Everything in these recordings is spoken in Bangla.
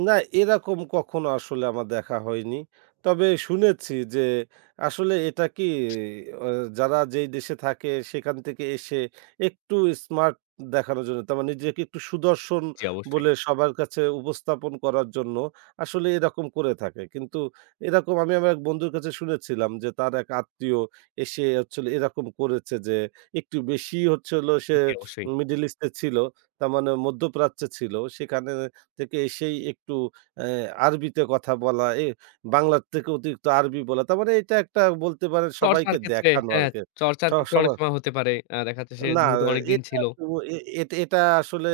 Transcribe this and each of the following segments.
না, এরকম কখনো আসলে আমার দেখা হয়নি। তবে শুনেছি যে, আসলে এটা কি, আ যারা যেই দেশে থাকে, সেখান থেকে এসে একটু স্মার্ট দেখানোর জন্য, তারা নিজেকে একটু সুদর্শন জি, অবশ্যই। বলে সবার কাছে উপস্থাপন করার জন্য আসলে এরকম করে থাকে। কিন্তু এরকম আমি আমার এক বন্ধুর কাছে শুনেছিলাম যে, তার এক আত্মীয় এসেছিল। এরকম করেছে যে, একটু বেশি হচ্ছে হল, সে জি, অবশ্যই। মিডল ইস্টে ছিল। তার মানে মধ্যপ্রাচ্যে ছিল। সেখানে থেকে এসেই একটু আ আরবিতে কথা বলা, এ বাংলার থেকে অতিরিক্ত আরবি বলা। তার মানে এটা একটা, বলতে পারেন, চর্চার সবাইকে ক্ষেত্রে দেখানো হ্যাঁ, আরকি। চর্চার ক্ষেত্রে অনেক সবসময় সময় হতে পারে। আ দেখাচ্ছে সে, না, যেহেতু অনেক এ দিন এটা ছিল। [unintelligible] এ এট এটা আসলে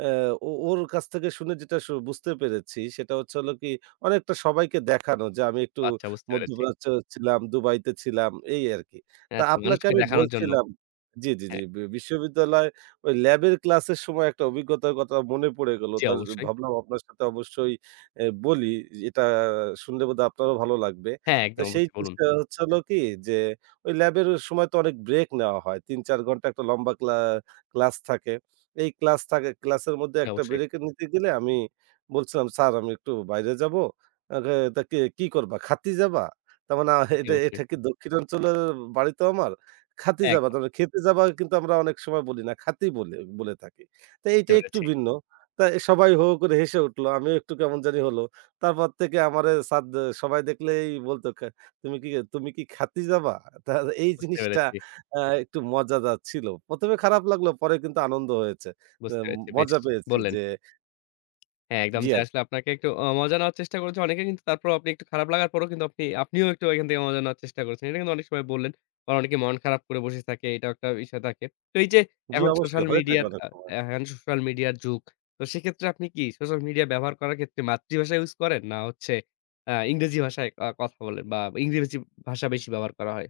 আ ও ওর কাছ থেকে শুনে যেটা আসলে বুঝতে পেরেছি, সেটা হচ্ছে হলো কি, অনেকটা সবাইকে দেখানো যে আমি একটু আচ্ছা, বুঝতে পেরেছি। মধ্যপ্রাচ্যে ছিলাম, দুবাইতে ছিলাম, এই আরকি। হ্যাঁ, তো আচ্ছা, আপনাকে মানুষকে আমি দেখানোর জন্য। বলছিলাম জি, জি, জি, হ্যাঁ। বি বিশ্ববিদ্যালয় ওই ল্যাবের ক্লাসের সময় একটা অভিজ্ঞতার কথা মনে পড়ে গেল। জি, তাজ অবশ্যই। ভাবলাম আপনার সাথে অবশ্যই এ বলি। এটা শুনলে বোধহয় আপনারও ভালো লাগবে। হ্যাঁ, তো একদম সেই অবশ্যই বলুন। জিনিসটা হচ্ছে, হলো কি, যে ওই ল্যাবের সময় তো অনেক ব্রেক নেয়া হয়। ৩-৪ ঘণ্টার একটা লম্বা ক্লা ক্লাস থাকে। এই ক্লাস থাকে ক্লাসের মধ্যে জি, একটা অবশ্যই। ব্রেকে নিতে গেলে আমি বলছিলাম, স্যার, আমি একটু বাইরে যাবো? আরে, তা কে কি করবা? খাতি যাবা? তার মানে আ জি, এটা অবশ্যই। এটা কি, দক্ষিণাঞ্চলের বাড়ি তো আমার। খাতি যাবা? একদম। তবে খেতে যাবা, কিন্তু আমরা অনেক সময় বলি না, খাতি বলি বলে থাকি। তা বুঝতে এইটা একটু পেরেছি। ভিন্ন। তা এ সবাই হো করে হেসে উঠল। আমিও একটু কেমন জানি হল। তারপর থেকে আমারে স্যার সবাই দেখলেই বলত, কা তুমি কি তুমি কি খাতি যাবা? তা এই বুঝতে জিনিসটা পেরেছি। আ একটু মজাদার ছিল। ১ম এ খারাপ লাগলো, পরে কিন্তু আনন্দ হয়েছে। বুঝতে এম পেরেছি। বেশ! মজা পেয়েছি বললেন। যে হ্যাঁ, একদম। জি, যে আর আসলে আপনাকে একটু আ মজা নেওয়ার চেষ্টা করেছে অনেকে। কিন্তু তারপরও, আপনি একটু খারাপ লাগার পরও, আপনি আপনিও একটু ওইখান থেকে মজা নেওয়ার চেষ্টা করছেন। এটা কিন্তু অনেক সময় বললেন। বা অনেকে মন খারাপ করে বসে থাকে। এটাও একটা বিষয় থাকে। তো এই যে জি, এখন অবশ্যই সোশ্যাল হয়ে থাকে মিডিয়ার অনেক আ সময়। হ্যান সোশ্যাল মিডিয়ার যুগ তো সেক্ষেত্রে আপনি কি সোশ্যাল মিডিয়া ব্যবহার করার ক্ষেত্রে মাতৃভাষা ইউজ করেন, না হচ্ছে আ ইংরেজি ভাষায় আ কথা বলেন, বা ইংরেজি ভাষা বেশি ব্যবহার করা হয়?